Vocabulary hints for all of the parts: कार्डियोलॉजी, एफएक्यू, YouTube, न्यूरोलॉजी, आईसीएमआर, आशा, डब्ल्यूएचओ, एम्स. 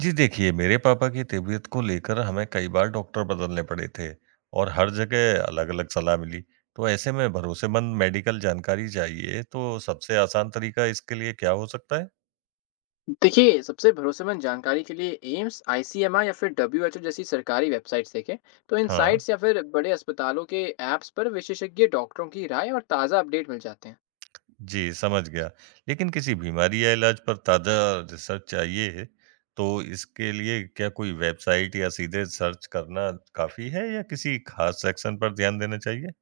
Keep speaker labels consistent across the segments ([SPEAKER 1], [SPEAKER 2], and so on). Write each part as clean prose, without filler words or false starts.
[SPEAKER 1] जी देखिए, मेरे पापा की तबीयत को लेकर हमें कई बार doctor बदलने पड़े थे और हर जगह अलग-अलग सलाह मिली। तो ऐसे में भरोसेमंद मेडिकल जानकारी चाहिए, तो सबसे आसान तरीका इसके लिए क्या हो सकता है?
[SPEAKER 2] देखिए, सबसे भरोसेमंद जानकारी के लिए एम्स, आईसीएमआर या फिर डब्ल्यूएचओ जैसी सरकारी वेबसाइट्स देखें। तो इन
[SPEAKER 1] हाँ,
[SPEAKER 2] साइट्स या फिर बड़े अस्पतालों के ऐप्स पर विशेषज्ञ डॉक्टरों की राय और ताज़ा अपडेट मिल जाते हैं।
[SPEAKER 1] जी समझ गया। लेकिन किसी बीमारी या इलाज पर ताज़ा रिसर्च चाहिए, तो इसके लिए क्या कोई वेबसाइट या सीधे सर्च करना काफ़ी है या किसी खास सेक्शन पर ध्यान देना चाहिए?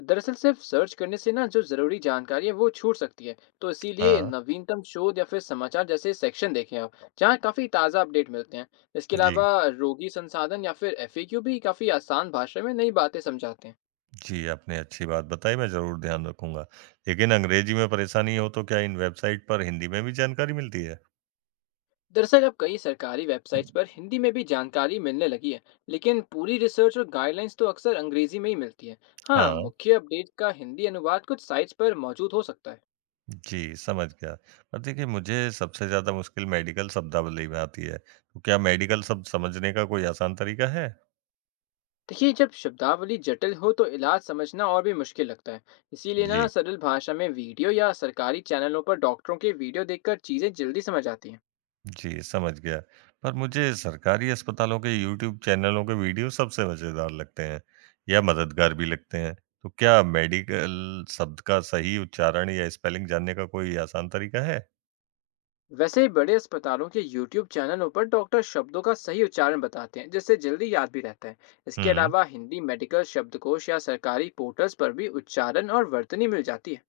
[SPEAKER 2] दरअसल सिर्फ सर्च करने से ना जो ज़रूरी जानकारी है वो छूट सकती है। तो इसीलिए
[SPEAKER 1] हाँ,
[SPEAKER 2] नवीनतम शोध या फिर समाचार जैसे सेक्शन देखें आप, जहाँ काफ़ी ताज़ा अपडेट मिलते हैं। इसके
[SPEAKER 1] जी।
[SPEAKER 2] अलावा रोगी संसाधन या फिर एफएक्यू भी काफ़ी आसान भाषा में नई बातें समझाते हैं।
[SPEAKER 1] जी, आपने अच्छी बात बताई, मैं ज़रूर ध्यान रखूँगा। लेकिन अंग्रेजी में परेशानी हो तो क्या इन वेबसाइट पर हिंदी में भी जानकारी मिलती है?
[SPEAKER 2] दरअसल अब कई सरकारी वेबसाइट्स पर हिंदी में भी जानकारी मिलने लगी है, लेकिन पूरी रिसर्च और गाइडलाइंस तो अक्सर अंग्रेजी में ही मिलती है। हाँ,
[SPEAKER 1] हाँ,
[SPEAKER 2] मुख्य अपडेट का हिंदी अनुवाद कुछ साइट्स पर मौजूद हो सकता है।
[SPEAKER 1] जी, समझ गया। और देखिए मुझे सबसे ज़्यादा मुश्किल मेडिकल शब्दावली में आती है, तो क्या मेडिकल शब्द समझने का कोई आसान तरीका है?
[SPEAKER 2] देखिए, जब शब्दावली जटिल हो तो इलाज समझना और भी मुश्किल लगता है। इसीलिए ना
[SPEAKER 1] जी,
[SPEAKER 2] सरल भाषा में वीडियो या सरकारी चैनलों पर डॉक्टरों के वीडियो देखकर चीज़ें जल्दी समझ आती हैं।
[SPEAKER 1] जी, समझ गया। पर मुझे सरकारी अस्पतालों के यूट्यूब चैनलों के वीडियो सबसे मज़ेदार लगते हैं या मददगार भी लगते हैं। तो क्या मेडिकल शब्द का सही उच्चारण या स्पेलिंग जानने का कोई आसान तरीका है?
[SPEAKER 2] वैसे ही बड़े अस्पतालों के YouTube चैनलों पर डॉक्टर शब्दों का सही उच्चारण बताते हैं, जिससे जल्दी याद भी रहता है। इसके
[SPEAKER 1] हुँ।
[SPEAKER 2] अलावा हिंदी मेडिकल शब्दकोश या सरकारी पोर्टल्स पर भी उच्चारण और वर्तनी मिल जाती है।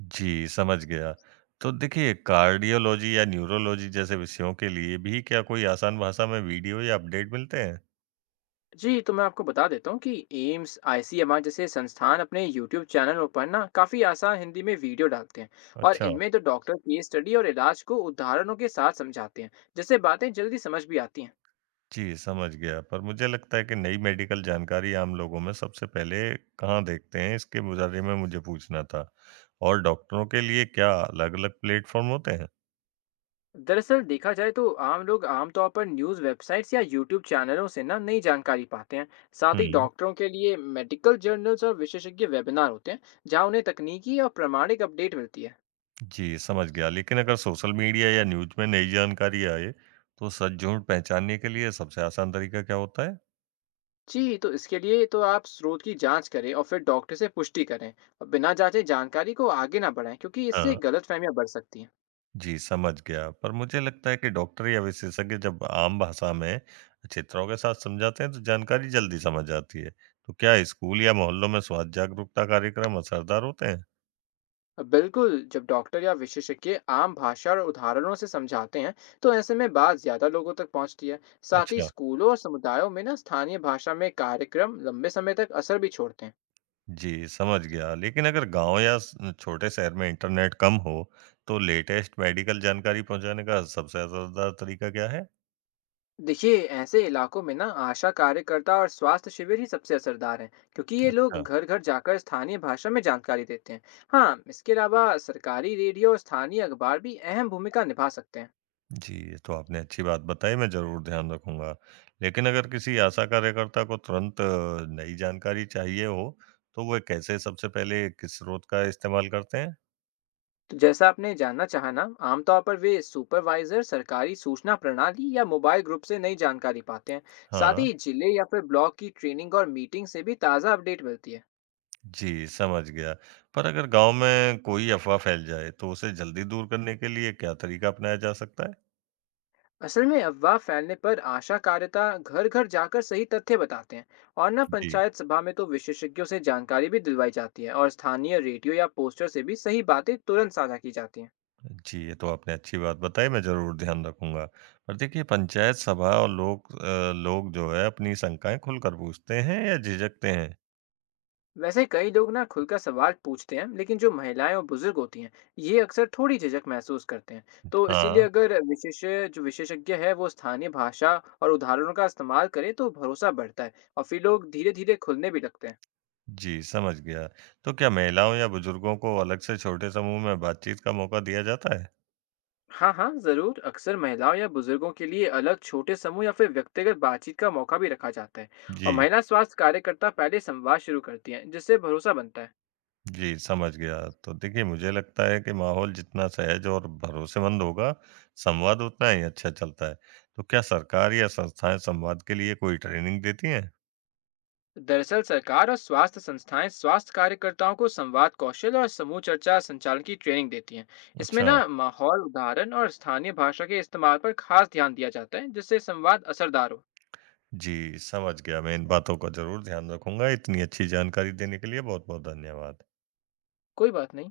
[SPEAKER 1] जी, समझ गया। तो देखिए कार्डियोलॉजी या न्यूरोलॉजी जैसे विषयों के लिए भी क्या कोई आसान भाषा में वीडियो या अपडेट मिलते हैं?
[SPEAKER 2] जी, तो मैं आपको बता देता हूँ कि एम्स, आईसीएमआर जैसे संस्थान अपने YouTube चैनलों पर ना काफ़ी आसान हिंदी में वीडियो डालते हैं। और
[SPEAKER 1] अच्छा।
[SPEAKER 2] इनमें तो डॉक्टर केस स्टडी और इलाज को उदाहरणों के साथ समझाते हैं, जिससे बातें जल्दी समझ भी आती हैं।
[SPEAKER 1] जी, समझ गया। पर मुझे लगता है कि नई मेडिकल जानकारी आम लोगों में सबसे पहले कहाँ देखते हैं, इसके बारे में मुझे पूछना था। और डॉक्टरों के लिए क्या अलग-अलग प्लेटफ़ॉर्म होते हैं?
[SPEAKER 2] दरअसल देखा जाए तो आम लोग आमतौर पर न्यूज़ वेबसाइट्स या यूट्यूब चैनलों से ना नई जानकारी पाते हैं। साथ ही
[SPEAKER 1] हुँ।
[SPEAKER 2] डॉक्टरों के लिए मेडिकल जर्नल्स और विशेषज्ञ वेबिनार होते हैं, जहां उन्हें तकनीकी और प्रमाणिक अपडेट मिलती है।
[SPEAKER 1] जी, समझ गया। लेकिन अगर सोशल मीडिया या न्यूज़ में नई जानकारी आए, तो सच-झूठ पहचानने के लिए सबसे आसान तरीका क्या होता है?
[SPEAKER 2] जी, तो इसके लिए तो आप स्रोत की जांच करें और फिर डॉक्टर से पुष्टि करें। और बिना जांचे जानकारी को आगे ना बढ़ाएं, क्योंकि इससे
[SPEAKER 1] हाँ।
[SPEAKER 2] गलतफहमियां बढ़ सकती हैं।
[SPEAKER 1] जी, समझ गया। पर मुझे लगता है कि डॉक्टर या विशेषज्ञ जब आम भाषा में चित्रों के साथ समझाते हैं, तो जानकारी जल्दी समझ आती है। तो क्या स्कूल या मोहल्लों में स्वास्थ्य जागरूकता कार्यक्रम असरदार होते हैं?
[SPEAKER 2] बिल्कुल, जब डॉक्टर या विशेषज्ञ आम भाषा और उदाहरणों से समझाते हैं तो ऐसे में बात ज्यादा लोगों तक पहुंचती है। साथ ही
[SPEAKER 1] अच्छा,
[SPEAKER 2] स्कूलों और समुदायों में ना स्थानीय भाषा में कार्यक्रम लंबे समय तक असर भी छोड़ते हैं।
[SPEAKER 1] जी, समझ गया। लेकिन अगर गाँव या स छोटे शहर में इंटरनेट कम हो, तो लेटेस्ट मेडिकल जानकारी पहुँचाने का सबसे असरदार तरीका क्या है?
[SPEAKER 2] देखिए, ऐसे इलाकों में ना आशा कार्यकर्ता और स्वास्थ्य शिविर ही सबसे असरदार हैं, क्योंकि ये लोग
[SPEAKER 1] अच्छा।
[SPEAKER 2] घर घर जाकर स्थानीय भाषा में जानकारी देते हैं। हाँ, इसके अलावा सरकारी रेडियो और स्थानीय अखबार भी अहम भूमिका निभा सकते हैं।
[SPEAKER 1] जी, ये तो आपने अच्छी बात बताई, मैं ज़रूर ध्यान रखूँगा। लेकिन अगर किसी आशा कार्यकर्ता को तुरंत नई जानकारी चाहिए हो, तो वो कैसे सबसे पहले किस स्रोत का इस्तेमाल करते हैं?
[SPEAKER 2] तो जैसा आपने जानना चाहा ना, आमतौर पर वे सुपरवाइजर, सरकारी सूचना प्रणाली या मोबाइल ग्रुप से नई जानकारी पाते हैं। साथ
[SPEAKER 1] हाँ,
[SPEAKER 2] ही जिले या फिर ब्लॉक की ट्रेनिंग और मीटिंग से भी ताज़ा अपडेट मिलती है।
[SPEAKER 1] जी, समझ गया। पर अगर गाँव में कोई अफ़वाह फैल जाए, तो उसे जल्दी दूर करने के लिए क्या तरीका अपनाया जा सकता है?
[SPEAKER 2] असल में अफवाह फैलने पर आशा कार्यता घर घर जाकर सही तथ्य बताते हैं। और ना
[SPEAKER 1] जी।
[SPEAKER 2] पंचायत सभा में तो विशेषज्ञों से जानकारी भी दिलवाई जाती है, और स्थानीय रेडियो या पोस्टर से भी सही बातें तुरंत साझा की जाती हैं।
[SPEAKER 1] जी, ये तो आपने अच्छी बात बताई, मैं ज़रूर ध्यान रखूँगा। पर देखिए, पंचायत सभा और लोग जो है, अपनी शंकाएँ खुलकर पूछते हैं या झिझकते हैं?
[SPEAKER 2] वैसे कई लोग ना खुलकर सवाल पूछते हैं, लेकिन जो महिलाएं और बुजुर्ग होती हैं ये अक्सर थोड़ी झिझक महसूस करते हैं। तो इसीलिए
[SPEAKER 1] हाँ।
[SPEAKER 2] अगर विशेष जो विशेषज्ञ है वो स्थानीय भाषा और उदाहरणों का इस्तेमाल करें तो भरोसा बढ़ता है, और फिर लोग धीरे धीरे खुलने भी लगते हैं।
[SPEAKER 1] जी, समझ गया। तो क्या महिलाओं या बुजुर्गों को अलग से छोटे समूह में बातचीत का मौका दिया जाता है?
[SPEAKER 2] हाँ हाँ, जरूर। अक्सर महिलाओं या बुजुर्गों के लिए अलग छोटे समूह या फिर व्यक्तिगत बातचीत का मौका भी रखा जाता है, और
[SPEAKER 1] जी,
[SPEAKER 2] महिला स्वास्थ्य कार्यकर्ता पहले संवाद शुरू करती हैं, जिससे भरोसा बनता है।
[SPEAKER 1] जी, समझ गया। तो देखिए, मुझे लगता है कि माहौल जितना सहज और भरोसेमंद होगा, संवाद उतना ही अच्छा चलता है। तो क्या सरकार या संस्थाएँ संवाद के लिए कोई ट्रेनिंग देती हैं?
[SPEAKER 2] दरअसल सरकार और स्वास्थ्य संस्थाएं स्वास्थ्य कार्यकर्ताओं को संवाद कौशल और समूह चर्चा संचालन की ट्रेनिंग देती हैं। इसमें
[SPEAKER 1] अच्छा।
[SPEAKER 2] ना माहौल, उदाहरण और स्थानीय भाषा के इस्तेमाल पर खास ध्यान दिया जाता है, जिससे संवाद असरदार हो।
[SPEAKER 1] जी, समझ गया। मैं इन बातों का ज़रूर ध्यान रखूँगा। इतनी अच्छी जानकारी देने के लिए बहुत-बहुत धन्यवाद।
[SPEAKER 2] कोई बात नहीं।